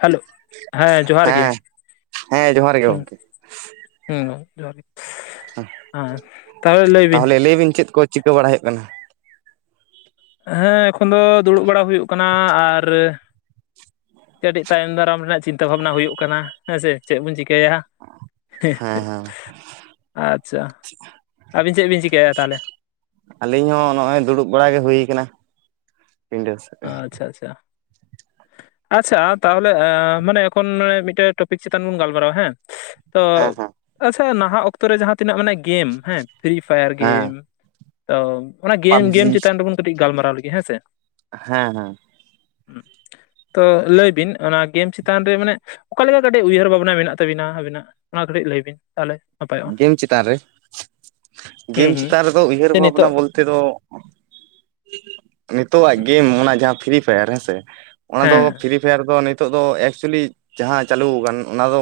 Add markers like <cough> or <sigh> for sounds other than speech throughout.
Hello ᱦᱮᱸ ᱡᱚᱦᱟᱨ ᱜᱮ ᱦᱮᱸ ᱡᱚᱦᱟᱨ ᱜᱮ ᱦᱩ ᱜᱚᱢᱠᱮ ᱦᱮ ᱡᱚᱦᱟᱨ ᱜᱮ ᱦᱮᱸ ᱛᱟᱦᱚᱞᱮ ᱞᱟᱹᱭ ᱵᱤᱱ ᱞᱟᱹᱭ ᱵᱤᱱ ᱪᱮᱫ ᱠᱚ ᱪᱤᱠᱟᱹ ᱵᱟᱲᱟ ᱦᱩᱭᱩᱜ ᱠᱟᱱᱟ ᱦᱮᱸ ᱮᱠᱷᱚᱱ ᱫᱚ ᱫᱩᱲᱩᱵ ᱵᱟᱲᱟ ᱦᱩᱭᱩᱜ ᱠᱟᱱᱟ ᱟᱨ ᱠᱟᱹᱴᱤᱡ ᱛᱟᱭᱚᱢ ᱫᱟᱨᱟᱢ ᱨᱮᱱᱟᱜ ᱪᱤᱱᱛᱟᱹ ᱵᱷᱟᱵᱱᱟ ᱦᱩᱭᱩᱜ ᱠᱟᱱᱟ ᱦᱮᱸ ᱥᱮ ᱪᱮᱫ ᱵᱚᱱ ᱪᱤᱠᱟᱹᱭᱟ ᱦᱮᱸ ᱦᱮᱸ ᱟᱪᱪᱷᱟ ᱟᱹᱵᱤᱱ ᱪᱮᱫ ᱵᱤᱱ ᱪᱤᱠᱟᱭᱟ ᱛᱟᱦᱚᱞᱮ ᱟᱹᱞᱤᱧ ᱦᱚᱸ ᱱᱚᱜᱚᱭ ᱫᱩᱲᱩᱵ ᱵᱟᱲᱟ ᱜᱮ ᱦᱩᱭᱠᱟᱱᱟ ᱟᱪᱪᱷᱟ ᱟᱪᱪᱷᱟ᱾ ᱟᱪᱪᱷᱟ ᱛᱟᱦᱚᱞᱮ ᱢᱟᱱᱮ ᱮᱠᱷᱚᱱ ᱢᱤᱫᱴᱮᱱ ᱴᱚᱯᱤᱠ ᱪᱮᱛᱟᱱ ᱵᱚᱱ ᱜᱟᱞᱢᱟᱨᱟᱣ-ᱟ ᱦᱮᱸ, ᱛᱚ ᱦᱮᱸ ᱦᱮᱸ ᱟᱪᱪᱷᱟ ᱱᱟᱦᱟᱜ ᱚᱠᱛᱚ ᱨᱮ ᱡᱟᱦᱟᱸ ᱛᱤᱱᱟᱹᱜ ᱱᱟᱸᱜ ᱜᱮᱢ ᱦᱮᱸ ᱯᱷᱨᱤ ᱯᱷᱟᱭᱟᱨ ᱦᱮᱸ ᱜᱮᱢ, ᱛᱚ ᱚᱱᱟ ᱜᱮᱢ ᱜᱮᱢ ᱯᱟᱵᱡᱤ ᱪᱮᱛᱟᱱ ᱨᱮᱵᱚᱱ ᱠᱟᱹᱴᱤᱡ ᱜᱟᱞᱢᱟᱨᱟᱣ ᱞᱮᱜᱮ ᱦᱮᱸ ᱥᱮ᱾ ᱦᱮᱸ ᱦᱮᱸ, ᱦᱩᱸ <unintelligible> ᱛᱚ ᱞᱟᱹᱭ ᱵᱤᱱ ᱚᱱᱟ ᱜᱮᱢ ᱪᱮᱛᱟᱱ ᱨᱮ ᱢᱟᱱᱮ ᱚᱠᱟ ᱞᱮᱠᱟ ᱠᱟᱹᱴᱤᱡ ᱩᱭᱦᱟᱹᱨ ᱵᱷᱟᱵᱱᱟ ᱢᱮᱱᱟᱜ ᱛᱟᱵᱤᱱᱟ ᱟᱵᱤᱱᱟᱜ ᱚᱱᱟ ᱠᱟᱹᱴᱤᱡ ᱞᱟᱹᱭ ᱵᱤᱱ ᱛᱟᱦᱚᱞᱮ? ᱱᱟᱯᱟᱭᱚᱜᱼᱟ ᱜᱮᱢ ᱪᱮᱛᱟᱱ ᱨᱮ ᱦᱩᱸ ᱜᱮᱢ ᱦᱩᱸ ᱪᱮᱛᱟᱱ ᱨᱮᱫᱚ ᱩᱭᱦᱟᱹᱨ ᱡᱮ ᱵᱷᱟᱵᱱᱟ ᱱᱤᱛᱚᱜ ᱵᱚᱞᱛᱮ ᱛᱮᱫᱚ ᱱᱤᱛᱚᱜ ᱟᱜ ᱜᱮᱢ ᱚᱱᱟ ᱡᱟᱦᱟᱸ ᱯᱷᱤᱨᱤ ᱯᱷᱟᱭᱟᱨ ᱦᱮᱸᱥᱮ, ᱚᱱᱟ ᱫᱚ ᱦᱮᱸ ᱯᱷᱤᱨᱤ ᱯᱷᱟᱭᱟᱨ ᱫᱚ ᱱᱤᱛᱚᱜ ᱫᱚ ᱮᱠᱪᱮᱞᱤ ᱡᱟᱦᱟᱸ ᱪᱟᱹᱞᱩ ᱟᱠᱟᱱ ᱚᱱᱟ ᱫᱚ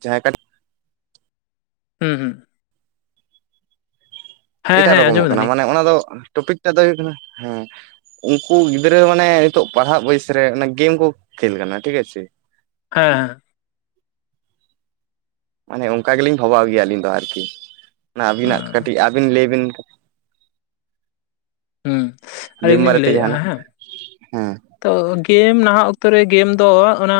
ᱡᱟᱦᱟᱸᱭ ᱦᱩᱸ ᱦᱩᱸ, ᱦᱮᱸ ᱮᱴᱟᱜ ᱦᱮᱸ ᱨᱚᱠᱚᱢᱚᱜ ᱟᱸᱡᱚᱢ ᱠᱟᱱᱟ ᱫᱟᱞᱤᱧ ᱢᱟᱱᱮ ᱚᱱᱟ ᱫᱚ ᱴᱚᱯᱤᱠ ᱴᱟᱜ ᱫᱚ ᱦᱩᱭᱩᱜ ᱠᱟᱱᱟ ᱦᱮᱸ ᱩᱱᱠᱩ ᱜᱤᱫᱽᱨᱟᱹ ᱢᱟᱱᱮ ᱱᱤᱛᱚᱜ ᱯᱟᱲᱦᱟᱜ ᱵᱚᱭᱮᱥ ᱨᱮ ᱜᱮᱢ ᱠᱚ ᱠᱷᱮᱞ ᱠᱟᱱᱟ ᱴᱷᱤᱠ ᱟᱪᱷᱮ, ᱦᱮᱸ, ᱢᱟᱱᱮ ᱚᱱᱠᱟ ᱜᱮᱞᱤᱧ ᱵᱷᱟᱵᱟᱣ ᱜᱮᱭᱟ ᱟᱹᱞᱤᱧ ᱫᱚ ᱟᱨᱠᱤ᱾ ᱚᱱᱟ ᱟᱹᱵᱤᱱᱟᱜ ᱠᱟᱹᱴᱤᱡ ᱟᱹᱵᱤᱱ ᱞᱟᱹᱭ ᱵᱤᱱ ᱦᱩᱸ ᱜᱮᱢ ᱟᱹᱞᱤᱧ ᱞᱤᱧ ᱵᱟᱨᱮᱛᱮ ᱞᱟᱹᱭᱮᱜᱼᱟ ᱡᱟᱦᱟᱱᱟᱜ? ᱦᱮᱸ ᱦᱮᱸ ᱛᱚ ᱜᱮᱢ ᱱᱟᱦᱟᱜ ᱚᱠᱛᱚᱨ ᱨᱮ ᱜᱮᱢ ᱫᱚ ᱚᱱᱟ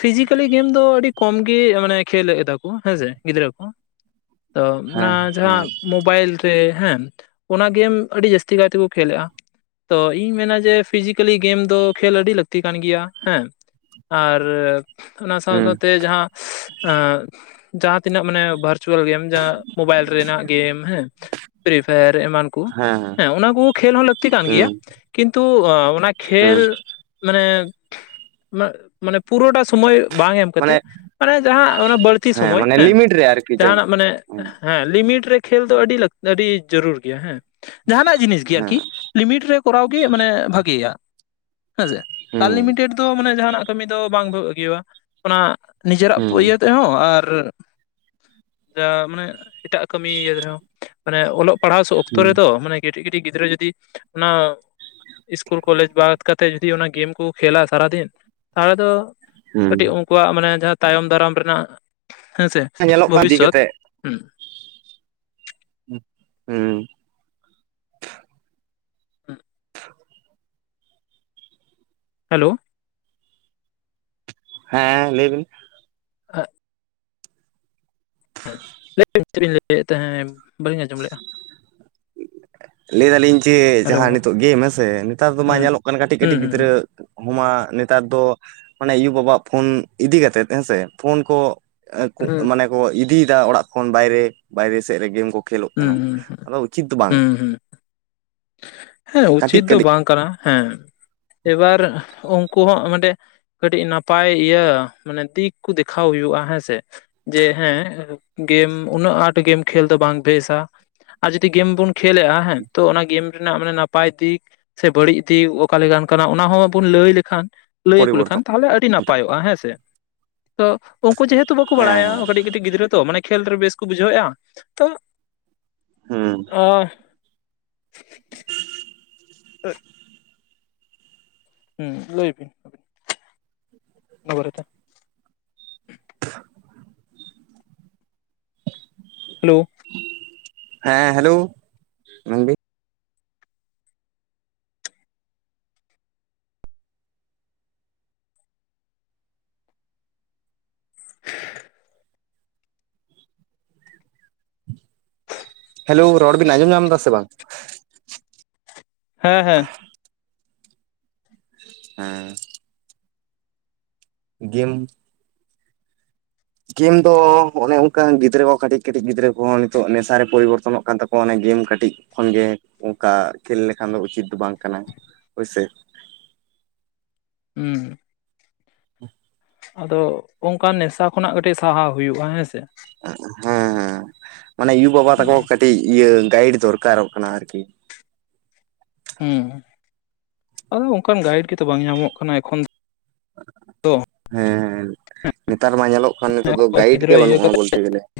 ᱯᱷᱤᱡᱤᱠᱮᱞᱤ ᱜᱮᱢ ᱫᱚ ᱟᱹᱰᱤ ᱠᱚᱢ ᱜᱮ ᱢᱟᱱᱮ ᱠᱷᱮᱞᱫᱟ ᱠᱚ ᱦᱮᱸᱥᱮ ᱜᱤᱫᱽᱨᱟᱹ ᱠᱚ, ᱛᱚ ᱚᱱᱟ ᱦᱮᱸ ᱦᱮᱸ ᱡᱟᱦᱟᱸ ᱢᱳᱵᱟᱭᱤᱞ ᱨᱮ ᱦᱮᱸ ᱚᱱᱟ ᱜᱮᱢ ᱟᱹᱰᱤ ᱡᱟᱹᱥᱛᱤ ᱠᱟᱭ ᱛᱮᱠᱚ ᱠᱷᱮᱞᱮᱟ᱾ ᱛᱚ ᱤᱧ ᱢᱮᱱᱟ ᱡᱮ ᱯᱷᱤᱡᱤᱠᱮᱞᱤ ᱜᱮᱢ ᱫᱚ ᱠᱷᱮᱞ ᱟᱹᱰᱤ ᱞᱟᱹᱠᱛᱤ ᱠᱟᱱ ᱜᱮᱭᱟ ᱦᱮᱸ ᱟᱨ ᱚᱱᱟ ᱥᱟᱶ ᱦᱩᱸ ᱥᱟᱶᱛᱮ ᱡᱟᱦᱟᱸ ᱮᱸ ᱡᱟᱦᱟᱸᱛᱤᱱᱟᱹᱜ ᱢᱟᱱᱮ ᱵᱷᱟᱨᱪᱩᱣᱟᱮᱞ ᱜᱮᱢ ᱡᱟᱦᱟᱸ ᱢᱳᱵᱟᱭᱤᱞ ᱨᱮᱱᱟᱜ ᱜᱮᱢ ᱦᱮᱸ ᱯᱷᱨᱤ ᱯᱷᱟᱭᱟᱨ ᱮᱢᱟᱱ ᱠᱚ ᱦᱮᱸ ᱚᱱᱟ ᱠᱚ ᱠᱷᱮᱞ ᱦᱚᱸ ᱞᱟᱹᱠᱛᱤ ᱠᱟᱱ ᱜᱮᱭᱟ᱾ ᱦᱩᱸ ᱠᱤᱱᱛᱩ ᱚᱱᱟ ᱠᱷᱮᱞ ᱦᱩᱸ ᱢᱟᱱᱮ ᱢᱟᱱᱮ ᱯᱩᱨᱟᱹᱴᱟ ᱥᱚᱢᱚᱭ ᱵᱟᱝ ᱮᱢ ᱠᱟᱛᱮ ᱢᱟᱱᱮ ᱢᱟᱱᱮ ᱡᱟᱦᱟᱸ ᱚᱱᱟ ᱵᱟᱹᱲᱛᱤ ᱥᱚᱢᱚᱭ ᱢᱟᱱᱮ ᱦᱮᱸ ᱞᱤᱢᱤᱴ ᱨᱮ ᱟᱨᱠᱤ ᱡᱟᱹᱱᱤᱡ ᱡᱟᱦᱟᱱᱟᱜ ᱢᱟᱱᱮ ᱦᱮᱸ ᱞᱤᱢᱤᱴ ᱨᱮ ᱠᱷᱮᱞ ᱫᱚ ᱟᱹᱰᱤ <unintelligible> ᱟᱹᱰᱤ ᱡᱟᱹᱨᱩᱲ ᱜᱮᱭᱟ ᱦᱮᱸ ᱡᱟᱦᱟᱱᱟᱜ ᱡᱤᱱᱤᱥ ᱜᱮ ᱦᱮᱸ ᱟᱨᱠᱤ᱾ ᱞᱤᱢᱤᱴ ᱨᱮ ᱠᱚᱨᱟᱣ ᱜᱮ ᱢᱟᱱᱮ ᱵᱷᱟᱜᱮᱭᱟ᱾ ᱦᱮᱸᱥᱮ ᱦᱩᱸ ᱟᱱᱞᱤᱢᱤᱴᱮᱰ ᱫᱚ ᱢᱟᱱᱮ ᱡᱟᱦᱟᱱᱟᱜ ᱠᱟᱹᱢᱤ ᱫᱚ ᱵᱟᱝ ᱵᱷᱟᱜᱤᱣᱟ ᱾ ᱚᱱᱟ ᱱᱤᱡᱮᱨᱟᱜ ᱦᱩᱸ ᱤᱭᱟᱹ ᱛᱮᱦᱚᱸ ᱟᱨ <inaudible> ᱢᱟᱱᱮ ᱮᱴᱟᱜ ᱠᱟᱹᱢᱤ ᱤᱭᱟᱹ ᱨᱮᱦᱚᱸ ᱢᱟᱱᱮ ᱚᱞᱚᱜ ᱯᱟᱲᱦᱟᱣ ᱚᱠᱛᱚ ᱦᱩᱸ ᱨᱮᱫᱚ ᱢᱟᱱᱮ ᱠᱟᱹᱴᱤᱡ ᱠᱟᱹᱴᱤᱡ ᱜᱤᱫᱽᱨᱟᱹ ᱡᱩᱫᱤ ᱚᱱᱟ ᱤᱥᱠᱩᱞ ᱠᱚᱞᱮᱡ ᱵᱟᱫ ᱠᱟᱛᱮ ᱡᱩᱫᱤ ᱚᱱᱟ ᱜᱮᱢ ᱠᱚ ᱠᱷᱮᱞᱟ ᱥᱟᱨᱟᱫᱤᱱ ᱛᱟᱦᱚᱞᱮ ᱫᱚ ᱦᱩᱸ ᱠᱟᱹᱴᱤᱡ ᱟᱠᱚᱣᱟᱜ ᱢᱟᱱᱮ ᱡᱟᱦᱟᱸ ᱛᱟᱭᱚᱢ ᱫᱟᱨᱟᱢ ᱨᱮᱱᱟᱜ ᱦᱮᱸᱥᱮ ᱧᱮᱞᱚᱜ ᱠᱟᱱ ᱤᱫᱤ ᱵᱷᱚᱵᱤᱥᱚᱛ ᱠᱟᱛᱮᱜ ᱦᱩᱸ <unintelligible> ᱦᱮᱞᱳ᱾ ᱦᱮᱸ ᱞᱟᱹᱭ ᱵᱤᱱ, <unintelligible> ᱞᱟᱹᱭᱵᱤᱱ ᱪᱮᱫ ᱵᱤᱱ ᱞᱟᱹᱭᱮᱫ ᱛᱟᱦᱮᱸᱫ ᱵᱟᱹᱞᱤᱧ ᱟᱸᱡᱚᱢ ᱞᱮᱫ-ᱟ᱾ ᱞᱟᱹᱭ ᱫᱟᱞᱤᱧ ᱡᱮ ᱦᱮᱞᱳ ᱡᱟᱦᱟᱸ ᱱᱤᱛᱚᱜ ᱜᱮᱢ ᱦᱮᱥᱮ ᱱᱮᱛᱟᱨ ᱫᱚ ᱢᱟ ᱦᱮᱸ ᱧᱮᱞᱚᱜ ᱠᱟᱱᱟ ᱠᱟᱹᱴᱤᱡ ᱦᱩᱸ ᱠᱟᱹᱴᱤᱡ ᱦᱩᱸ ᱦᱩᱸ ᱜᱤᱫᱽᱨᱟᱹ <inaudible> ᱱᱮᱛᱟᱨ ᱫᱚ ᱟᱱᱮ ᱟᱭᱩ ᱵᱟᱵᱟᱜ ᱯᱷᱳᱱ ᱤᱫᱤ ᱠᱟᱛᱮᱫ ᱦᱮᱸᱥᱮ ᱯᱷᱳᱱ ᱠᱚ ᱦᱮᱸ ᱢᱟᱱᱮ ᱠᱚ ᱤᱫᱤᱭᱮᱫᱟ ᱚᱲᱟᱜ ᱠᱷᱚᱱ ᱵᱟᱭᱨᱮ ᱵᱟᱭᱨᱮ ᱥᱮᱫ ᱨᱮ ᱜᱮᱢ ᱠᱚ ᱠᱷᱮᱞᱳᱜ ᱦᱩᱸ ᱠᱟᱱᱟ ᱦᱩᱸ ᱾ ᱟᱫᱚ ᱩᱪᱤᱛ ᱫᱚ ᱵᱟᱝ ᱦᱩᱸ ᱦᱩᱸ ᱦᱮᱸ ᱠᱟᱹᱴᱤᱡ ᱩᱪᱤᱛ ᱫᱚ ᱠᱟᱹᱴᱤᱡ ᱵᱟᱝ ᱠᱟᱱᱟ ᱦᱮᱸ <inaudible> ᱮᱵᱟᱨ ᱩᱱᱠᱩ ᱦᱚᱸ ᱢᱟᱱᱮ ᱠᱟᱹᱴᱤᱡ ᱱᱟᱯᱟᱭ ᱤᱭᱟᱹ ᱢᱟᱱᱮ ᱫᱤᱠ ᱠᱚ ᱫᱮᱠᱷᱟᱣ ᱦᱩᱭᱩᱜ-ᱟ ᱦᱮᱸᱥᱮ ᱾ ᱡᱮ ᱦᱮᱸ ᱜᱮᱢ ᱩᱱᱟᱹᱜ ᱟᱸᱴ ᱜᱮᱢ ᱠᱷᱮᱞ ᱫᱚ ᱵᱟᱝ ᱵᱮᱥᱟ ᱾ ᱟᱨ ᱡᱩᱫᱤ ᱜᱮᱢ ᱵᱚᱱ ᱠᱷᱮᱞᱮᱜ-ᱟ ᱦᱮᱸ, ᱛᱚ ᱚᱱᱟ ᱜᱮᱢ ᱨᱮᱱᱟᱜ ᱢᱟᱱᱮ ᱱᱟᱯᱟᱭ ᱫᱤᱠ ᱥᱮ ᱵᱟᱹᱲᱤᱡ ᱫᱤᱠ ᱚᱠᱟ ᱞᱮᱠᱟᱱ ᱠᱟᱱᱟ ᱚᱱᱟ ᱦᱚᱸᱵᱚᱱ ᱞᱟᱹᱭ ᱞᱮᱠᱷᱟᱱ ᱞᱟᱹᱭ ᱟᱠᱚ ᱯᱚᱨᱤᱵᱚᱨᱛᱚᱱ ᱞᱮᱠᱷᱟᱱ ᱛᱟᱦᱚᱞᱮ ᱟᱹᱰᱤ ᱱᱟᱯᱟᱭᱚᱜ-ᱟ ᱦᱮᱸ ᱥᱮ ᱾ ᱛᱚ ᱩᱱᱠᱩ ᱡᱮᱦᱮᱛᱩ ᱵᱟᱠᱚ ᱵᱟᱲᱟᱭᱟ, ᱦᱮᱸ ᱠᱟᱹᱴᱤᱡ ᱠᱟᱹᱴᱤᱡ ᱜᱤᱫᱽᱨᱟᱹ ᱛᱚ ᱢᱟᱱᱮ ᱠᱷᱮᱞ ᱨᱮ ᱵᱮᱥ ᱠᱚ ᱵᱩᱡᱷᱟᱹᱣᱮᱫ-ᱟ ᱛᱚ ᱦᱮᱸ <inaudible> ᱟ ᱦᱮᱸ ᱾ ᱦᱮᱸ ᱞᱟᱹᱭ ᱵᱤᱱ <inaudible> ᱚᱱᱟ ᱵᱟᱨᱮ ᱛᱮ ᱾ <inaudible> ᱦᱮᱞᱳ ᱾ <inaudible> ᱦᱮᱸ ᱦᱮᱞᱳ ᱾ <inaudible> ᱢᱮᱱ ᱵᱤ ᱦᱮᱞᱳ, ᱨᱚᱲ ᱵᱤᱱ ᱟᱸᱡᱚᱢ ᱧᱟᱢ ᱮᱫᱟ ᱥᱮ ᱵᱟᱝ? <inaudible> ᱦᱮᱸ ᱦᱮᱸ ᱾ ᱦᱮᱸ ᱾ ᱜᱮᱢ ᱜᱮᱢ ᱫᱚ ᱚᱱᱮ ᱚᱱᱠᱟ ᱜᱤᱫᱽᱨᱟᱹ ᱠᱚ ᱠᱟᱹᱴᱤᱡ ᱠᱟᱹᱴᱤᱡ ᱜᱤᱫᱽᱨᱟᱹ ᱠᱚᱦᱚᱸ ᱱᱤᱛᱚᱜ ᱱᱮᱥᱟ ᱨᱮ ᱯᱚᱨᱤᱵᱚᱨᱛᱚᱱᱚᱜ ᱠᱟᱱ ᱛᱟᱠᱚᱣᱟ ᱚᱱᱮ ᱜᱮᱢ ᱠᱟᱹᱴᱤᱡ ᱠᱷᱚᱱ ᱜᱮ ᱚᱱᱠᱟ ᱠᱷᱮᱞ ᱞᱮᱠᱷᱟᱱ ᱫᱚ ᱩᱪᱤᱛ ᱫᱚ ᱵᱟᱝ ᱠᱟᱱᱟ ᱦᱳᱭ ᱥᱮ ᱾ ᱦᱩᱸ ᱾ <inaudible> ᱟᱫᱚ ᱚᱱᱠᱟᱱ ᱱᱮᱥᱟ ᱠᱷᱚᱱᱟᱜ ᱠᱟᱹᱴᱤᱡ ᱥᱟᱦᱟᱜ ᱦᱩᱭᱩᱜ-ᱟ ᱦᱮᱸᱥᱮ ᱾ ᱦᱮᱸ ᱦᱮᱸ ᱾ ᱢᱟᱱᱮ ᱭᱩ-ᱵᱟᱵᱟ ᱛᱟᱠᱚ ᱦᱩᱸ ᱠᱟᱹᱴᱤᱡ ᱤᱭᱟᱹ ᱜᱟᱭᱤᱰ ᱫᱚᱨᱠᱟᱨᱚᱜ ᱠᱟᱱᱟ ᱟᱨᱠᱤ ᱾ ᱦᱮᱸ ᱾ <inaudible> ᱟᱫᱚ ᱚᱱᱠᱟᱱ ᱜᱟᱭᱤᱰ ᱜᱮᱛᱚ ᱵᱟᱝ ᱧᱟᱢᱚᱜ ᱠᱟᱱᱟ ᱮᱠᱷᱚᱱ ᱫᱚ <inaudible> ᱦᱮᱸ ᱦᱮᱸ ᱱᱮᱛᱟᱨ ᱢᱟ ᱧᱮᱞᱚᱜ ᱠᱷᱟᱱ ᱱᱤᱛᱳᱜ ᱫᱚ ᱜᱟᱭᱤᱰ ᱜᱤᱫᱽᱨᱟᱹ ᱜᱮ ᱤᱭᱟᱹ ᱵᱟᱹᱱᱩᱜ-ᱟ ᱠᱟᱛᱮ ᱵᱚᱞᱛᱮ ᱜᱮᱞᱮ ᱾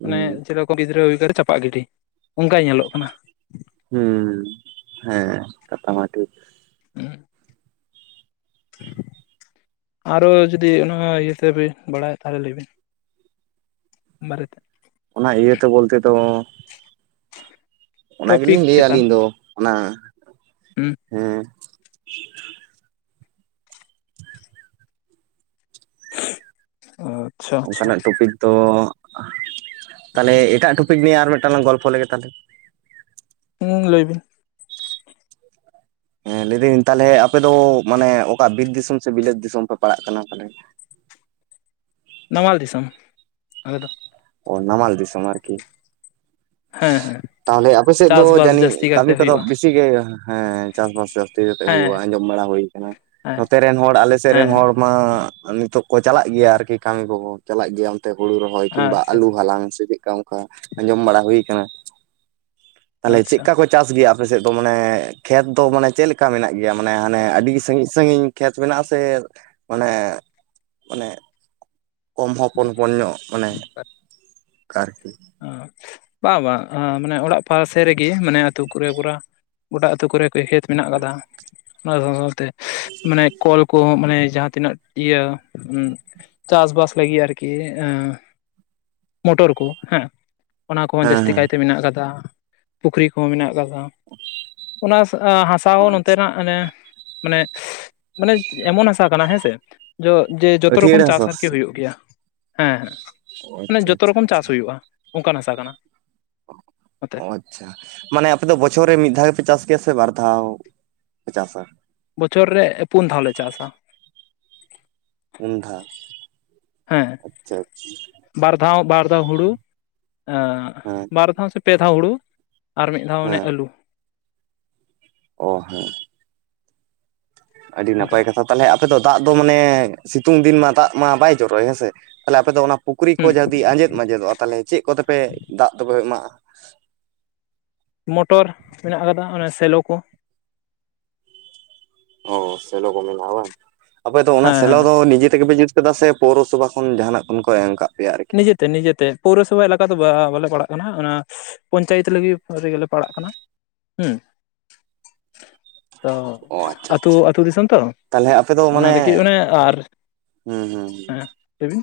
ᱦᱩᱸ <unintelligible> ᱠᱚ ᱜᱤᱫᱽᱨᱟᱹ ᱦᱩᱭ ᱠᱟᱛᱮᱫ ᱪᱟᱯᱟᱜ ᱜᱤᱰᱤ ᱚᱱᱠᱟᱭ ᱧᱮᱞᱚᱜ ᱠᱟᱱᱟ ᱾ ᱦᱩᱸ ᱦᱮᱸ ᱠᱟᱛᱷᱟ ᱢᱟ ᱴᱷᱤᱠ ᱾ ᱩᱸᱜ <inaudible> ᱟᱨᱚ ᱡᱩᱫᱤ ᱚᱱᱟ ᱤᱭᱟᱹ ᱛᱮᱵᱤᱱ ᱵᱟᱲᱟᱭᱟ ᱛᱟᱦᱚᱞᱮ ᱞᱟᱹᱭ ᱵᱤᱱ ᱾ <inaudible> ᱵᱟᱨᱮᱛᱮ <inaudible> ᱚᱱᱟ ᱤᱭᱟᱹ ᱛᱮ ᱵᱚᱞᱛᱮ ᱫᱚ ᱚᱱᱟ ᱜᱮ ᱴᱚᱯᱤᱠ ᱞᱤᱧ ᱞᱟᱹᱭᱟ ᱪᱮᱛᱟᱱ ᱟᱹᱞᱤᱧ ᱫᱚ ᱚᱱᱟ ᱦᱩᱸ <inaudible> ᱦᱮᱸ ᱾ ᱟᱪᱪᱷᱟ ᱟᱪᱪᱷᱟ ᱚᱱᱠᱟᱱᱟᱜ ᱴᱚᱯᱤᱠ ᱫᱚ <inaudible> ᱛᱟᱦᱚᱞᱮ ᱮᱴᱟᱜ ᱴᱚᱯᱤᱠ ᱱᱤᱭᱮ ᱟᱨ ᱢᱤᱫᱴᱟᱝ ᱞᱟᱝ ᱜᱚᱞᱯᱚ ᱞᱮᱜᱮ ᱛᱟᱦᱚᱞᱮ ᱾ ᱦᱩᱝ ᱞᱟᱹᱭ ᱵᱤᱱ ᱾ ᱦᱮᱸ ᱞᱟᱹᱭ ᱫᱟᱹᱧ ᱛᱟᱦᱚᱞᱮ ᱟᱯᱮ ᱫᱚ ᱢᱟᱱᱮ ᱚᱠᱟ ᱵᱤᱨ ᱫᱤᱥᱚᱢ ᱥᱮ ᱵᱤᱞᱟᱹᱛ ᱫᱤᱥᱚᱢ ᱯᱮ ᱯᱟᱲᱟᱜ ᱠᱟᱱᱟ ᱛᱟᱞᱦᱮ? ᱱᱟᱢᱟᱞ ᱫᱤᱥᱚᱢ <inaudible> ᱟᱞᱮ ᱫᱚ ᱾ ᱚ ᱱᱟᱢᱟᱞ ᱫᱤᱥᱚᱢ ᱟᱨᱠᱤ ᱾ ᱦᱮᱸ ᱦᱮᱸ ᱛᱟᱦᱞᱮ ᱟᱯᱮ ᱥᱮᱫ ᱫᱚ ᱪᱟᱥᱵᱟᱥ ᱡᱟᱹᱱᱤᱡ ᱡᱟᱹᱥᱛᱤ ᱠᱟᱹᱢᱤ ᱠᱟᱨᱛᱮ ᱠᱚᱫᱚ ᱦᱩᱭᱩᱜᱼᱟ ᱵᱮᱥᱤ ᱜᱮ ᱦᱮᱸ ᱪᱟᱥᱵᱟᱥ ᱡᱟᱹᱥᱛᱤ ᱠᱟᱛᱮ ᱦᱩᱭᱩᱜ-ᱟ ᱦᱮᱸ ᱟᱸᱡᱚᱢ ᱵᱟᱲᱟ ᱦᱩᱭ ᱟᱠᱟᱱᱟ ᱾ ᱦᱮᱸ ᱱᱚᱛᱮ ᱨᱮᱱ ᱦᱚᱲ ᱟᱞᱮ ᱥᱮᱫ ᱨᱮᱱ ᱦᱚᱲ ᱦᱮᱸ ᱢᱟ ᱱᱤᱛᱚᱜ ᱠᱚ ᱪᱟᱞᱟᱜ ᱜᱮᱭᱟ ᱟᱨᱠᱤ ᱠᱟᱹᱢᱤ ᱠᱚ ᱦᱚᱸ ᱪᱟᱞᱟᱜ ᱜᱮᱭᱟ ᱚᱱᱛᱮ ᱦᱩᱲᱩ ᱨᱚᱦᱚᱭ ᱠᱤᱝᱵᱟ ᱟᱪᱪᱷᱟ ᱟᱹᱞᱩ ᱟᱪᱪᱷᱟ ᱦᱟᱞᱟᱝ ᱥᱮ ᱪᱮᱫᱠᱟ ᱦᱮᱸ ᱟᱸᱡᱚᱢ ᱵᱟᱲᱟ ᱦᱩᱭ ᱟᱠᱟᱱᱟ ᱾ <inaudible> ᱛᱟᱦᱚᱞᱮ ᱟᱪᱪᱷᱟ ᱪᱮᱫᱠᱟ ᱠᱚ ᱪᱟᱥ ᱜᱮᱭᱟ ᱟᱯᱮ ᱥᱮᱫ ᱫᱚ ᱢᱟᱱᱮ ᱠᱷᱮᱛ ᱫᱚ ᱢᱟᱱᱮ ᱪᱮᱫ ᱞᱮᱠᱟ ᱢᱮᱱᱟᱜ ᱜᱮᱭᱟ, ᱢᱟᱱᱮ ᱦᱟᱱᱮ ᱟᱹᱰᱤ ᱥᱟᱺᱜᱤᱧ ᱥᱟᱺᱜᱤᱧ ᱠᱷᱮᱛ ᱢᱮᱱᱟᱜ-ᱟ ᱥᱮ ᱢᱟᱱᱮ ᱢᱟᱱᱮ ᱠᱚᱢ ᱦᱚᱯᱚᱱ ᱦᱚᱯᱚᱱ ᱧᱚᱜ ᱢᱟᱱᱮ ᱟᱨᱠᱤ᱾ ᱚᱸ ᱵᱟᱝ ᱵᱟᱝ ᱢᱟᱱᱮ ᱚᱲᱟᱜ ᱯᱟᱥᱮ ᱨᱮᱜᱮ ᱢᱟᱱᱮ ᱟᱹᱛᱩ ᱠᱚ ᱨᱮ ᱯᱚᱨᱟ ᱜᱚᱴᱟ ᱟᱹᱛᱩ ᱠᱚᱨᱮ <unintelligible> ᱠᱷᱮᱛ ᱢᱮᱱᱟᱜ ᱟᱠᱟᱫᱟ ᱚᱱᱟ ᱥᱟᱶ ᱥᱟᱶ ᱛᱮ ᱢᱟᱱᱮ ᱠᱚᱞ ᱠᱚᱦᱚᱸ ᱢᱟᱱᱮ ᱡᱟᱦᱟᱸ ᱛᱤᱱᱟᱹᱜ ᱤᱭᱟᱹ ᱪᱟᱥᱵᱟᱥ ᱞᱟᱹᱜᱤᱫ ᱟᱨᱠᱤ ᱮᱸ ᱢᱚᱴᱚᱨ ᱠᱚ᱾ ᱦᱮᱸ ᱚᱱᱟ ᱠᱚᱦᱚᱸ ᱡᱟᱹᱥᱛᱤ ᱠᱟᱭᱛᱮ ᱢᱮᱱᱟᱜ ᱠᱟᱫᱟ ᱯᱩᱠᱷᱨᱤ ᱠᱚᱦᱚᱸ ᱢᱮᱱᱟᱜ ᱠᱟᱫᱟ᱾ ᱚᱱᱟ ᱦᱟᱥᱟ ᱦᱚᱸ ᱱᱚᱛᱮ ᱱᱟᱜ ᱟᱱᱮ ᱢᱟᱱᱮ ᱢᱟᱱᱮ ᱮᱢᱚᱱ ᱦᱟᱥᱟ ᱠᱟᱱᱟ ᱦᱮᱸᱥᱮ ᱡᱚ ᱡᱮ ᱡᱚᱛᱚ ᱟᱹᱴᱷᱭᱟᱹᱲ ᱨᱚᱠᱚᱢ ᱦᱟᱥᱟ ᱪᱟᱥ ᱥᱮ ᱟᱨᱠᱤ ᱪᱮᱫ? ᱦᱩᱭᱩᱜ ᱜᱮᱭᱟ ᱦᱮᱸ ᱦᱮᱸ ᱚ ᱢᱟᱱᱮ ᱟᱪᱪᱷᱟ ᱡᱚᱛᱚ ᱟᱪᱪᱷᱟ ᱨᱚᱠᱚᱢ ᱟᱪᱪᱷᱟ ᱪᱟᱥ ᱠᱚᱜᱼᱟ ᱚᱱᱠᱟᱱ ᱦᱟᱥᱟ ᱠᱟᱱᱟ᱾ ᱱᱚᱛᱮ ᱚ ᱟᱪ ᱪᱷᱟ ᱢᱟᱱᱮ ᱟᱯᱮ ᱫᱚ ᱵᱚᱪᱷᱚᱨ ᱨᱮ ᱢᱤᱫ ᱫᱷᱟᱣ ᱜᱮᱯᱮ ᱪᱟᱥ ᱜᱮᱭᱟ ᱥᱮ ᱵᱟᱨ ᱫᱷᱟᱣ ᱯᱮ ᱪᱟᱥᱟ? ᱵᱚᱪᱷᱚᱨ ᱨᱮ ᱯᱩᱱ ᱫᱷᱟᱣ ᱞᱮ ᱪᱟᱥᱟ᱾ ᱯᱩᱱ ᱫᱷᱟᱣ ᱦᱮᱸ ᱟᱪᱪᱷᱟ᱾ ᱟᱪᱪᱷᱟ ᱵᱟᱨ ᱫᱷᱟᱣ ᱵᱟᱨ ᱫᱷᱟᱣ ᱦᱩᱲᱩ ᱟ ᱦᱮᱸ ᱵᱟᱨ ᱫᱷᱟᱣ ᱥᱮ ᱯᱮ ᱫᱷᱟᱣ ᱦᱩᱲᱩ ᱟᱨ ᱢᱤᱫ ᱫᱷᱟᱣ ᱚᱱᱮ ᱦᱮᱸ ᱟᱹᱞᱩ᱾ ᱚ ᱦᱮᱸ ᱟᱹᱰᱤ ᱚᱱᱠᱟ ᱱᱟᱯᱟᱭ ᱠᱟᱛᱷᱟ ᱛᱟᱦᱚᱞᱮ ᱟᱯᱮ ᱫᱚ ᱫᱟᱜ ᱫᱚ ᱢᱟᱱᱮ ᱥᱤᱛᱩᱝ ᱫᱤᱱ ᱢᱟ ᱫᱟᱜ ᱢᱟ ᱵᱟᱭ ᱡᱚᱨᱚᱭ ᱦᱮᱸᱥᱮ ᱛᱟᱦᱮ ᱟᱯᱮ ᱫᱚ ᱚᱱᱟ ᱯᱩᱠᱷᱨᱤ ᱠᱚ ᱦᱩᱸ ᱡᱩᱫᱤ ᱟᱸᱡᱮᱫ ᱢᱟᱡᱮᱫᱚᱜ-ᱟ ᱛᱟᱦᱚᱞᱮ ᱪᱮᱫ ᱠᱚᱛᱮ ᱯᱮ ᱫᱟᱜ ᱫᱚᱯᱮ ᱮᱢᱟᱜ-ᱟ? ᱢᱚᱴᱚᱨ ᱢᱮᱱᱟᱜ ᱟᱠᱟᱫᱟ ᱚᱱᱮ ᱥᱮᱞᱚ ᱠᱚ᱾ ᱚ ᱥᱮᱞᱚ ᱠᱚ ᱢᱮᱱᱟᱜ-ᱟ ᱵᱟᱝ ᱟᱯᱮ ᱫᱚ ᱚᱱᱟ ᱦᱮᱸ ᱥᱮᱞᱚ ᱦᱮᱸ ᱫᱚ ᱱᱤᱡᱮ ᱛᱮᱜᱮ ᱯᱮ ᱡᱩᱛ ᱪᱮᱫᱟᱜ ᱥᱮ ᱯᱳᱨᱚᱥᱚᱵᱷᱟ ᱠᱷᱚᱱ ᱡᱟᱦᱟᱱᱟᱜ ᱠᱷᱚᱱ ᱠᱚ ᱮᱢ ᱠᱟᱜ ᱯᱮᱭᱟ ᱟᱨᱠᱤ? ᱱᱤᱡᱮ ᱛᱮ ᱱᱤᱡᱮ ᱛᱮ ᱯᱳᱣᱨᱚᱥᱚᱵᱷᱟ ᱮᱞᱟᱠᱟ ᱫᱚ ᱵᱟᱞᱮ ᱯᱟᱲᱟᱜ ᱠᱟᱱᱟ ᱚᱱᱟ ᱯᱚᱧᱪᱟᱭᱮᱛ ᱞᱟᱹᱜᱤᱫ ᱨᱮᱜᱮ ᱞᱮ ᱯᱟᱲᱟᱜ ᱠᱟᱱᱟ ᱦᱮᱸ᱾ ᱛᱚ <inaudible> ᱚ ᱟᱪᱪᱷᱟ ᱟᱹᱛᱩ ᱟᱪᱪᱷᱟ ᱟᱹᱛᱩ ᱫᱤᱥᱚᱢ ᱛᱚ ᱛᱟᱦᱚᱞᱮ ᱟᱯᱮ ᱫᱚ ᱚᱱᱟ ᱢᱟᱱᱮ ᱨᱮᱜᱮ ᱚᱱᱮ ᱦᱩᱸ ᱦᱩᱸ ᱦᱩᱸ ᱞᱟᱹᱭ ᱵᱤᱱ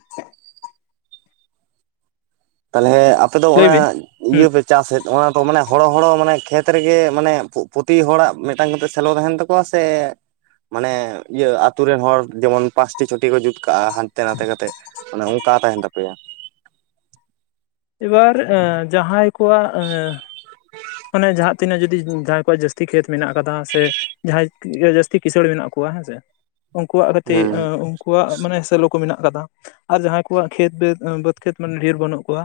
ᱛᱟᱦᱚᱞᱮ ᱟᱯᱮ ᱫᱚ ᱚᱱᱟ ᱞᱟᱹᱭᱵᱤᱱ ᱦᱮᱸ ᱤᱭᱟᱹ ᱯᱮ ᱪᱟᱥᱮᱫ ᱚᱱᱟ ᱛᱚ ᱢᱟᱱᱮ ᱦᱚᱲᱚ ᱦᱚᱲᱚ ᱢᱟᱱᱮ ᱠᱷᱮᱛ ᱨᱮᱜᱮ ᱢᱟᱱᱮ ᱯᱨᱚᱛᱤ ᱦᱚᱲᱟᱜ ᱢᱤᱫᱴᱟᱝ ᱠᱟᱛᱮ ᱥᱮᱞᱚ ᱛᱟᱦᱮᱱ ᱛᱟᱠ ᱠᱚᱣᱟ ᱥᱮ ᱢᱟᱱᱮ ᱤᱭᱟᱹ ᱟᱛᱩ ᱨᱮᱱ ᱦᱚᱲ ᱡᱮᱢᱚᱱ ᱯᱟᱸᱪᱴᱤ ᱪᱷᱚᱴᱤ ᱠᱚ ᱡᱩᱛ ᱠᱟᱜ-ᱟ ᱦᱟᱱᱛᱮ ᱱᱟᱛᱮ ᱠᱟᱛᱮ ᱚᱱᱮ ᱚᱱᱠᱟ ᱛᱟᱦᱮᱱ ᱛᱟᱯᱮᱭᱟ᱾ ᱢᱤᱫ ᱵᱟᱨ ᱮᱸ ᱡᱟᱦᱟᱸᱭ ᱠᱚᱣᱟᱜ ᱮᱸ ᱟᱱᱮ ᱡᱟᱦᱟᱸ ᱛᱤᱱᱟᱹᱜ ᱡᱩᱫᱤ ᱡᱟᱦᱟᱸᱭ ᱠᱚᱣᱟᱜ ᱡᱟᱹᱥᱛᱤ ᱠᱷᱮᱛ ᱢᱮᱱᱟᱜ ᱠᱟᱫᱟ ᱥᱮ ᱡᱟᱦᱟᱸᱭ ᱤᱡᱟᱹ ᱡᱟᱹᱥᱛᱤ ᱠᱤᱥᱟᱹᱬ ᱢᱮᱱᱟᱜ ᱠᱚᱣᱟ ᱦᱮᱸ ᱥᱮ ᱩᱝᱠᱩᱣᱟᱜ ᱜᱟᱛᱤᱜ ᱦᱩᱸ <unintelligible> ᱠᱚᱣᱟᱜ ᱢᱟᱱᱮ ᱥᱮᱞᱳ ᱠᱚ ᱢᱮᱱᱟᱜ ᱠᱟᱫᱟ ᱟᱨ ᱡᱟᱦᱟᱸᱭ ᱠᱚᱣᱟᱜ ᱠᱷᱮᱛ ᱵᱮᱫᱽ ᱵᱟᱹᱫᱽ ᱠᱷᱮᱛ ᱢᱟᱱᱮ ᱰᱷᱮᱨ ᱵᱟᱹᱱᱩᱜ ᱠᱚᱣᱟ᱾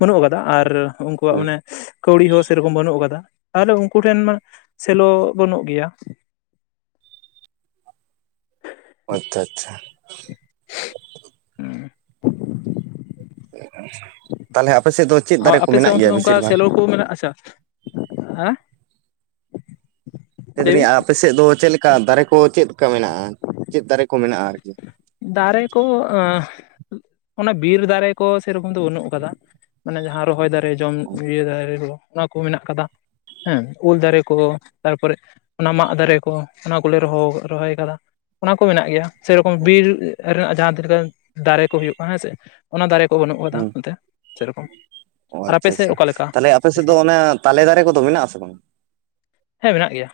ᱵᱟᱹᱱᱩᱜ ᱠᱟᱫᱟ ᱟᱨ ᱩᱝᱠᱩᱣᱟᱜ ᱦᱩᱸ ᱢᱟᱱᱮ ᱠᱟᱹᱣᱲᱤ ᱦᱚᱸ ᱥᱮᱨᱠᱚᱢ ᱵᱟᱹᱱᱩᱜ ᱟᱠᱟᱫᱟ ᱛᱟᱦᱚᱞᱮ ᱩᱱᱠᱩ ᱴᱷᱮᱱ ᱢᱟ ᱥᱮᱞᱳ ᱵᱟᱹᱱᱩᱜ ᱜᱮᱭᱟ᱾ ᱟᱪᱪᱷᱟ ᱟᱪᱪᱷᱟ ᱛᱟᱦᱞᱮ ᱟᱯᱮ ᱥᱮᱫ ᱫᱚ ᱪᱮᱫ ᱦᱚᱸ ᱫᱟᱨᱮ ᱠᱚ ᱟᱯᱮ ᱥᱮᱜ ᱢᱮᱱᱟᱜ ᱚᱱᱛᱮ ᱜᱮᱭᱟ ᱢᱟ ᱚᱝᱠᱟ ᱵᱮᱥᱤᱨ ᱵᱷᱟᱜᱽ ᱥᱮᱞᱳ ᱠᱳ ᱢᱮᱱᱟᱜ ᱟᱪᱪᱷᱟ ᱟᱸ ᱞᱟᱹᱭᱵᱤᱱ <unintelligible> ᱟᱯᱮ ᱥᱮᱫᱽ ᱫᱚ ᱪᱮᱫ ᱞᱮᱠᱟ ᱫᱟᱨᱮ ᱠᱚ ᱪᱮᱫᱽ ᱠᱟ ᱢᱮᱱᱟᱜᱼᱟ ᱪᱮᱫᱽ ᱫᱟᱨᱮ ᱠᱚ ᱢᱮᱱᱟᱜᱼᱟ ᱟᱨᱠᱤ? ᱫᱟᱨᱮ ᱠᱚ ᱟᱹ ᱚᱱᱟ ᱵᱤᱨ ᱫᱟᱨᱮ ᱠᱚ ᱥᱮᱨᱚᱠᱚᱢ ᱫᱚ ᱵᱟᱹᱱᱩᱜ ᱟᱠᱟᱫᱟ ᱢᱟᱱᱮ ᱡᱟᱦᱟᱸ ᱨᱚᱦᱚᱭ ᱫᱟᱨᱮ ᱡᱚᱢ ᱤᱭᱟᱹ ᱫᱟᱨᱮ ᱠᱚ ᱚᱱᱟ ᱠᱚ ᱢᱮᱱᱟᱜ ᱟᱠᱟᱫᱟ ᱦᱮᱸ, ᱩᱞ ᱫᱟᱨᱮ ᱠᱚ ᱛᱟᱨᱯᱚᱨᱮ ᱚᱱᱟ ᱢᱟᱜ ᱫᱟᱨᱮ ᱠᱚ, ᱚᱱᱟ ᱠᱚᱞᱮ ᱨᱚᱦᱚᱣ ᱨᱚᱦᱚᱭ ᱠᱟᱫᱟ᱾ ᱚᱱᱟ ᱠᱚ ᱢᱮᱱᱟᱜ ᱜᱮᱭᱟ᱾ ᱥᱮᱨᱚᱠᱚᱢ ᱵᱤᱨ ᱨᱮᱱᱟᱜ ᱡᱟᱦᱟᱸ ᱛᱤᱱᱟᱹᱜ ᱜᱟᱱ ᱫᱟᱨᱮ ᱠᱚ ᱦᱩᱭᱩᱜ ᱢᱟ ᱦᱮᱸ ᱥᱮ ᱚᱱᱟ ᱫᱟᱨᱮ ᱠᱚ ᱵᱟᱹᱱᱩᱜ ᱠᱟᱫᱟ ᱦᱩᱸ ᱱᱚᱛᱮ ᱥᱮᱨᱠᱚᱢ ᱚ ᱟᱪᱪᱷᱟ ᱟᱪᱪᱷᱟ, ᱛᱟᱦᱞᱮ ᱟᱯᱮ ᱥᱮᱫᱽ ᱫᱚ ᱚᱱᱟ ᱛᱟᱞᱮ ᱫᱟᱨᱮ ᱠᱚᱫᱚ ᱢᱮᱱᱟᱜ ᱟᱥᱮ ᱵᱟᱝ? ᱦᱮᱸ ᱢᱮᱱᱟᱜ ᱜᱮᱭᱟ᱾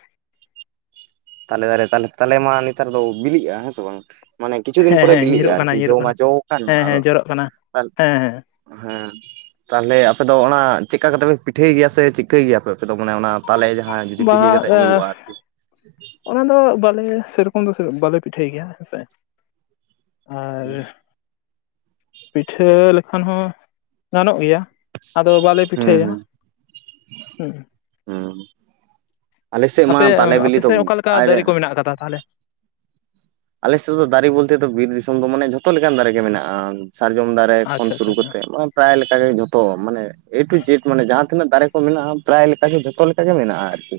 ᱛᱟᱞᱮ ᱫᱟᱨᱮ ᱛᱟᱞᱮ ᱢᱟ ᱱᱮᱛᱟᱨ ᱫᱚ ᱵᱤᱞᱤᱜᱼᱟ ᱦᱮᱸ ᱥᱮ ᱵᱟᱝ? ᱢᱟᱱᱮ ᱠᱤᱪᱷᱩ ᱫᱤᱱ ᱦᱮᱸ ᱯᱚᱨᱮ ᱦᱮᱸ ᱵᱤᱞᱤᱜᱼᱟ, ᱧᱤᱨᱚᱜ ᱠᱟᱱᱟ ᱟᱨᱠᱤ ᱡᱚ ᱧᱤᱨᱚᱜ ᱢᱟ ᱠᱟᱱᱟ ᱡᱚ ᱟᱠᱟᱱ ᱦᱮᱸ ᱦᱮᱸ ᱟᱫᱚ ᱡᱚᱨᱚᱜ ᱠᱟᱱᱟ ᱦᱮᱸ ᱦᱮᱸ ᱦᱮᱸ ᱛᱟᱦᱞᱮ ᱟᱯᱮᱫᱚ ᱚᱱᱟ ᱪᱮᱜᱠᱟ ᱠᱟᱛᱮ ᱯᱮ ᱯᱤᱴᱷᱟᱹᱭ ᱜᱮᱭᱟ ᱥᱮ ᱪᱤᱠᱟᱹᱭ ᱜᱮᱭᱟᱯᱮ ᱟᱯᱮ ᱫᱚ? ᱢᱟᱱᱮ ᱚᱱᱟ ᱛᱟᱞᱮ ᱡᱟᱦᱟᱸ ᱡᱩᱫᱤ ᱵᱤᱞᱤ ᱠᱟᱛᱮᱜ ᱵᱟᱝᱟ ᱧᱩᱨᱩᱜᱼᱟ ᱟᱨᱠᱤ? ᱚᱱᱟ ᱫᱚ ᱵᱟᱞᱮ ᱥᱮᱨᱠᱚᱢ ᱫᱚ ᱵᱟᱞᱮ ᱯᱤᱴᱷᱟᱹᱭ ᱜᱮᱭᱟ ᱦᱮᱸ ᱥᱮ ᱟᱨ ᱯᱤᱴᱷᱟᱹ ᱞᱮᱠᱷᱟᱱ ᱦᱚᱸ ᱜᱟᱱᱚᱜ ᱜᱮᱭᱟ᱾ ᱟᱫᱚ ᱵᱟᱞᱮ ᱦᱩᱸ ᱯᱤᱴᱷᱟᱹᱭᱟ ᱦᱩᱸ, ᱦᱚᱸ ᱟᱞᱮ ᱥᱮᱜ ᱢᱟ ᱛᱟᱞᱮ ᱵᱤᱞᱤ ᱫᱚ ᱟᱨᱤᱭᱟᱜ- ᱟ ᱠᱟᱛᱷᱟ ᱛᱟᱦᱞᱮ ᱟᱞᱮ ᱥᱮᱫ ᱫᱚ ᱫᱟᱨᱮ ᱵᱚᱞᱛᱮ ᱫᱚ ᱵᱤᱨ ᱫᱤᱥᱚᱢ ᱫᱚ ᱢᱟᱱᱮ ᱡᱷᱚᱛᱚ ᱞᱮᱠᱟᱱ ᱫᱟᱨᱮ ᱜᱮ ᱢᱮᱱᱟᱜᱼᱟ, ᱥᱟᱨᱡᱚᱢ ᱫᱟᱨᱮ ᱠᱷᱚᱱ ᱟᱪᱪᱷᱟ ᱥᱩᱨᱩ ᱟᱪᱪᱷᱟ ᱟᱪᱪᱷᱟ ᱠᱟᱛᱮ ᱯᱨᱟᱭ ᱞᱮᱠᱟ ᱜᱮ ᱡᱷᱚᱛᱚ ᱢᱟᱱᱮ ᱮ ᱴᱩ ᱡᱮᱴ ᱢᱟᱱᱮ ᱡᱟᱦᱟᱸ ᱛᱤᱱᱟᱹᱜ ᱫᱟᱨᱮ ᱠᱚ ᱢᱮᱱᱟᱜᱼᱟ᱾ ᱯᱨᱟᱭ ᱞᱮᱠᱟ ᱜᱮ ᱡᱷᱚᱛᱚ ᱞᱮᱠᱟ ᱜᱮ ᱢᱮᱱᱟᱜᱼᱟ, ᱟᱹᱨᱠᱤ᱾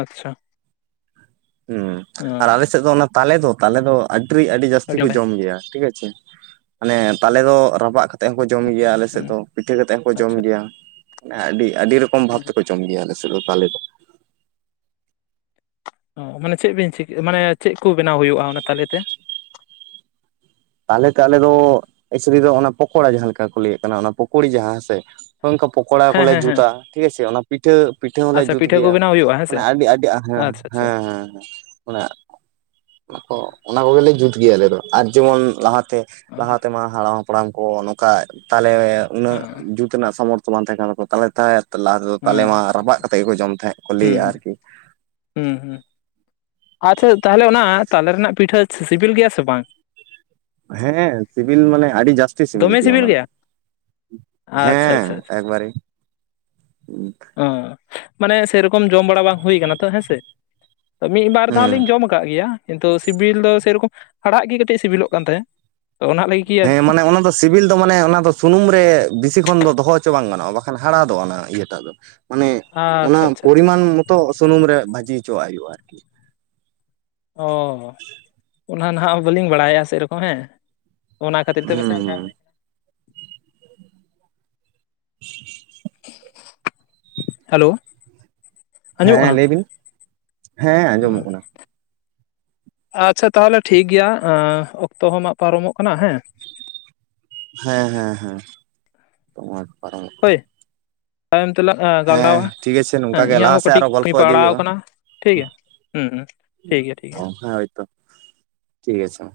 ᱟᱪᱪᱷᱟ᱾ ᱦᱚᱸ ᱟᱨ ᱚᱸ ᱟᱞᱮ ᱥᱮᱫ ᱫᱚ ᱚᱱᱟ ᱛᱟᱞᱮ ᱫᱚ ᱛᱟᱞᱮ ᱫᱚ ᱟᱹᱰᱤᱨᱤ ᱟᱹᱰᱤ ᱡᱟᱹᱥᱛᱤ ᱠᱚ ᱡᱚᱢ ᱜᱮᱭᱟ ᱴᱷᱤᱜ ᱟᱪᱷᱮ᱾ ᱢᱟᱱᱮ ᱛᱟᱞᱮ ᱫᱚ ᱨᱟᱯᱟᱜ ᱠᱟᱛᱮᱜ ᱦᱚᱸᱠᱚ ᱡᱚᱢ ᱜᱮᱭᱟ᱾ ᱟᱞᱮ ᱥᱮᱫ ᱦᱩᱸ ᱫᱚ ᱯᱤᱴᱷᱟᱹ ᱠᱟᱛᱮᱜ ᱦᱚᱸᱠᱚ ᱡᱚᱢ ᱟᱪᱪᱷᱟ ᱜᱮᱭᱟ᱾ ᱟᱹᱰᱤ ᱟᱹᱰᱤ ᱨᱚᱠᱚᱢ ᱵᱷᱟᱵᱽ ᱦᱩᱸ ᱦᱩᱸ ᱛᱮᱠᱚ ᱡᱚᱢ ᱜᱮᱭᱟ᱾ ᱟᱞᱮ ᱥᱮᱫ ᱫᱚ ᱛᱟᱞᱮ ᱫᱚ᱾ ᱚ ᱢᱟᱱᱮ ᱪᱮᱫ ᱵᱤᱱ ᱪᱤᱠ? ᱢᱟᱱᱮ ᱪᱮᱜ ᱠᱳ ᱵᱮᱱᱟᱣ ᱦᱩᱭᱩᱜᱼᱟ ᱚᱱᱟ ᱛᱟᱞᱮ ᱛᱮ? ᱛᱟᱞᱮ ᱛᱮ ᱟᱞᱮ ᱫᱚ ᱮᱠᱪᱩᱞᱤ ᱫᱚ ᱚᱱᱟ ᱯᱚᱠᱚᱲᱟ᱾ ᱡᱟᱦᱟᱸ ᱞᱮᱠᱟ ᱠᱚ ᱞᱟᱹᱭᱟᱜ ᱠᱟᱱᱟ ᱚᱱᱟ ᱯᱚᱠᱚᱲᱤ ᱡᱟᱦᱟᱸ ᱦᱮᱸ ᱥᱮ᱾ ᱚᱝᱠᱟ ᱯᱚᱠᱚᱲᱟ ᱜᱮ ᱠᱚ ᱦᱮᱸ ᱞᱟᱹᱭᱼᱟ, ᱦᱮᱸ ᱦᱮᱸ ᱡᱩᱛᱟ ᱴᱷᱤᱠ ᱟᱪᱷᱮ᱾ ᱚᱱᱟ ᱯᱤᱴᱷᱟᱹ ᱯᱤᱴᱷᱟᱹ ᱦᱚᱸᱞᱮ ᱟᱪᱪᱷᱟ ᱡᱩᱛ ᱯᱤᱴᱷᱟᱹ ᱠᱚ ᱜᱮᱭᱟ᱾ ᱵᱮᱱᱟᱣ ᱦᱩᱭᱩᱜᱼᱟ ᱦᱮᱸ ᱢᱟᱱᱮ ᱥᱮ ᱟᱹᱰᱤ ᱟᱹᱰᱤ ᱦᱮᱸ ᱦᱮᱸ ᱟᱪᱪᱷᱟ ᱟᱪᱪᱷᱟ ᱦᱮᱸ ᱦᱮᱸ᱾ ᱢᱟᱱᱮᱜ ᱚᱜ ᱚᱱᱟ ᱠᱚᱜᱽᱞᱮ ᱡᱩᱛ ᱜᱮᱭᱟ᱾ ᱟᱞᱮ ᱫᱚ ᱟᱨ ᱡᱮᱢᱚᱱ ᱞᱟᱦᱟ ᱛᱮ ᱞᱟᱦᱟ ᱚᱸ ᱛᱮᱢᱟ ᱦᱟᱲᱟᱢ- ᱦᱟᱯᱲᱟᱢ ᱠᱚ ᱱᱚᱝᱠᱟ ᱛᱟᱞᱮ ᱩᱱᱟᱹᱜ ᱚᱸ ᱡᱩᱛ ᱛᱮᱱᱟᱹᱜ ᱥᱟᱢᱚᱨᱛᱷᱚ ᱵᱟᱝ ᱛᱟᱦᱮᱸ ᱠᱟᱱ ᱛᱟᱠᱚᱣᱟ ᱛᱟᱦᱚᱞᱮ ᱛᱚ, ᱞᱟᱦᱟ ᱛᱮᱫᱚ ᱛᱟᱞᱮ ᱦᱮᱸ ᱢᱟ ᱟᱪᱪᱷᱟ ᱨᱟᱯᱟᱜ ᱟᱪᱪᱷᱟ ᱠᱟᱛᱮᱜ ᱜᱮᱠᱚ ᱡᱚᱢ ᱛᱟᱦᱮᱸᱜ᱾ ᱦᱩᱸ, ᱦᱩᱸ᱾ ᱦᱩᱸ, ᱦᱩᱸ᱾ ᱟᱪᱪᱷᱟ ᱛᱟᱦᱞᱮ ᱚᱱᱟ ᱛᱟᱞᱮ ᱨᱮᱱᱟᱜ ᱯᱤᱴᱷᱟᱹ ᱥᱤᱵᱤᱞ ᱜᱮᱭᱟ ᱥᱮ ᱵᱟᱝ? ᱦᱮᱸ, ᱥᱤᱵᱤᱞ ᱢᱟᱱᱮ ᱟᱹᱰᱤ ᱡᱟᱥᱛᱤ ᱥᱤᱵᱤᱞ ᱜᱮᱭᱟ, ᱚᱱᱟ ᱫᱚ᱾ ᱟᱪᱪᱷᱟ ᱦᱮᱸ ᱟᱪᱪᱷᱟ ᱟᱪᱪᱷᱟ ᱮᱠᱵᱟᱨᱮ ᱚ ᱢᱟᱱᱮ ᱥᱮᱨᱚᱠᱚᱢ ᱡᱚᱢ ᱵᱟᱲᱟ ᱵᱟᱝ ᱦᱩᱭ ᱠᱟᱱᱟ ᱛᱚ, ᱦᱮᱸᱥᱮ ᱢᱤᱫ ᱵᱟᱨ ᱫᱷᱟᱣ ᱦᱩᱸ ᱞᱤᱧ ᱡᱚᱢ ᱠᱟᱜ ᱜᱮᱭᱟ᱾ ᱠᱤᱱᱛᱩ ᱥᱤᱵᱤᱞ ᱫᱚ ᱥᱮᱨᱠᱚᱢ ᱦᱟᱲᱟᱜ ᱜᱮ ᱠᱟᱹᱴᱤᱡ ᱥᱤᱵᱤᱞᱚᱜ ᱠᱟᱱ ᱛᱟᱦᱮᱸ᱾ ᱦᱮᱸ ᱢᱟᱱᱮ, ᱚᱱᱟ ᱫᱚ ᱥᱤᱵᱤᱞ ᱫᱚ ᱢᱟᱱᱮ ᱚᱱᱟ ᱫᱚ ᱥᱩᱱᱩᱢ ᱨᱮ ᱵᱤᱥᱤ ᱠᱷᱚᱱ ᱫᱚ ᱫᱚᱦᱚ ᱦᱚᱪᱚ ᱵᱟᱝ ᱜᱟᱱᱚᱜᱼᱟ, ᱵᱟᱠᱷᱟᱱ ᱦᱟᱲᱟᱫᱚᱜ-ᱟ ᱚᱱᱟ ᱤᱭᱟᱹᱴᱟᱜ ᱫᱚ᱾ ᱢᱟᱱᱮ ᱚᱱᱟ ᱟᱪᱪᱷᱟ ᱟᱪᱪᱷᱟ ᱟᱪᱪᱷᱟ ᱯᱚᱨᱤᱢᱟᱱ ᱢᱚᱛᱚ ᱥᱩᱱᱩᱢ ᱨᱮ ᱵᱷᱟᱹᱡᱤ ᱦᱚᱪᱚᱣᱟᱜ ᱦᱩᱭᱩᱜᱼᱟ, ᱟᱨᱠᱤ᱾ ᱚ, ᱚᱱᱟ ᱱᱟᱦᱟᱜ ᱵᱟᱹᱞᱤᱧ ᱵᱟᱲᱟᱭᱟ ᱥᱮᱨᱚᱠᱚᱢ ᱦᱮᱸ ᱚᱱᱟ ᱠᱷᱟᱹᱛᱤᱨ ᱛᱮ ᱯᱟᱥᱮ ᱚᱱᱠᱟ ᱦᱩᱸ ᱦᱩᱭ <inaudible> ᱦᱮᱞᱳ? ᱟᱸᱡᱚᱢᱚᱜ ᱦᱮᱸ ᱠᱟᱱᱟ ᱞᱟᱹᱭ ᱵᱤᱱ, ᱦᱮᱸ ᱟᱸᱡᱚᱢᱚᱜ ᱠᱟᱱᱟ᱾ ᱟᱪᱪᱷᱟ ᱛᱟᱦᱞᱮ ᱴᱷᱤᱠ ᱜᱮᱭᱟ᱾ ᱚᱠᱛᱚ ᱦᱚᱸ ᱢᱟᱜ ᱯᱟᱨᱚᱢᱚᱜ ᱠᱟᱱᱟ ᱦᱮᱸ᱾ ᱦᱮᱸ ᱦᱮᱸ ᱦᱮᱸ, ᱱᱚᱣᱟ ᱜᱮ ᱯᱟᱨᱚᱢ ᱠᱟᱱᱟ᱾ ᱦᱳᱭ ᱛᱟᱭᱚᱢ ᱛᱮᱞᱟᱝ ᱦᱮᱸ ᱜᱟᱞᱟᱨᱟᱣᱟ ᱴᱷᱤᱠ ᱟᱪᱷᱮ ᱱᱚᱝᱠᱟ ᱦᱮᱸ ᱜᱮ ᱤᱧᱟᱹᱜ ᱞᱟᱦᱟ ᱦᱚᱸ ᱥᱮᱫ ᱟᱨᱚ ᱠᱟᱹᱴᱤᱡᱧ ᱜᱚᱞᱯᱚ ᱤᱫᱤ ᱯᱟᱲᱟᱣ ᱦᱩᱭᱩᱜᱼᱟ ᱟᱠᱟᱱᱟ ᱴᱷᱤᱠ ᱜᱮᱭᱟ ᱦᱩ ᱦᱩ ᱴᱷᱤᱠ ᱜᱮᱭᱟ ᱴᱷᱤᱠ ᱚ ᱜᱮᱭᱟ ᱦᱮᱸ ᱦᱳᱭᱛᱚ ᱴᱷᱤᱠ ᱟᱪᱪᱷᱮ ᱢᱟ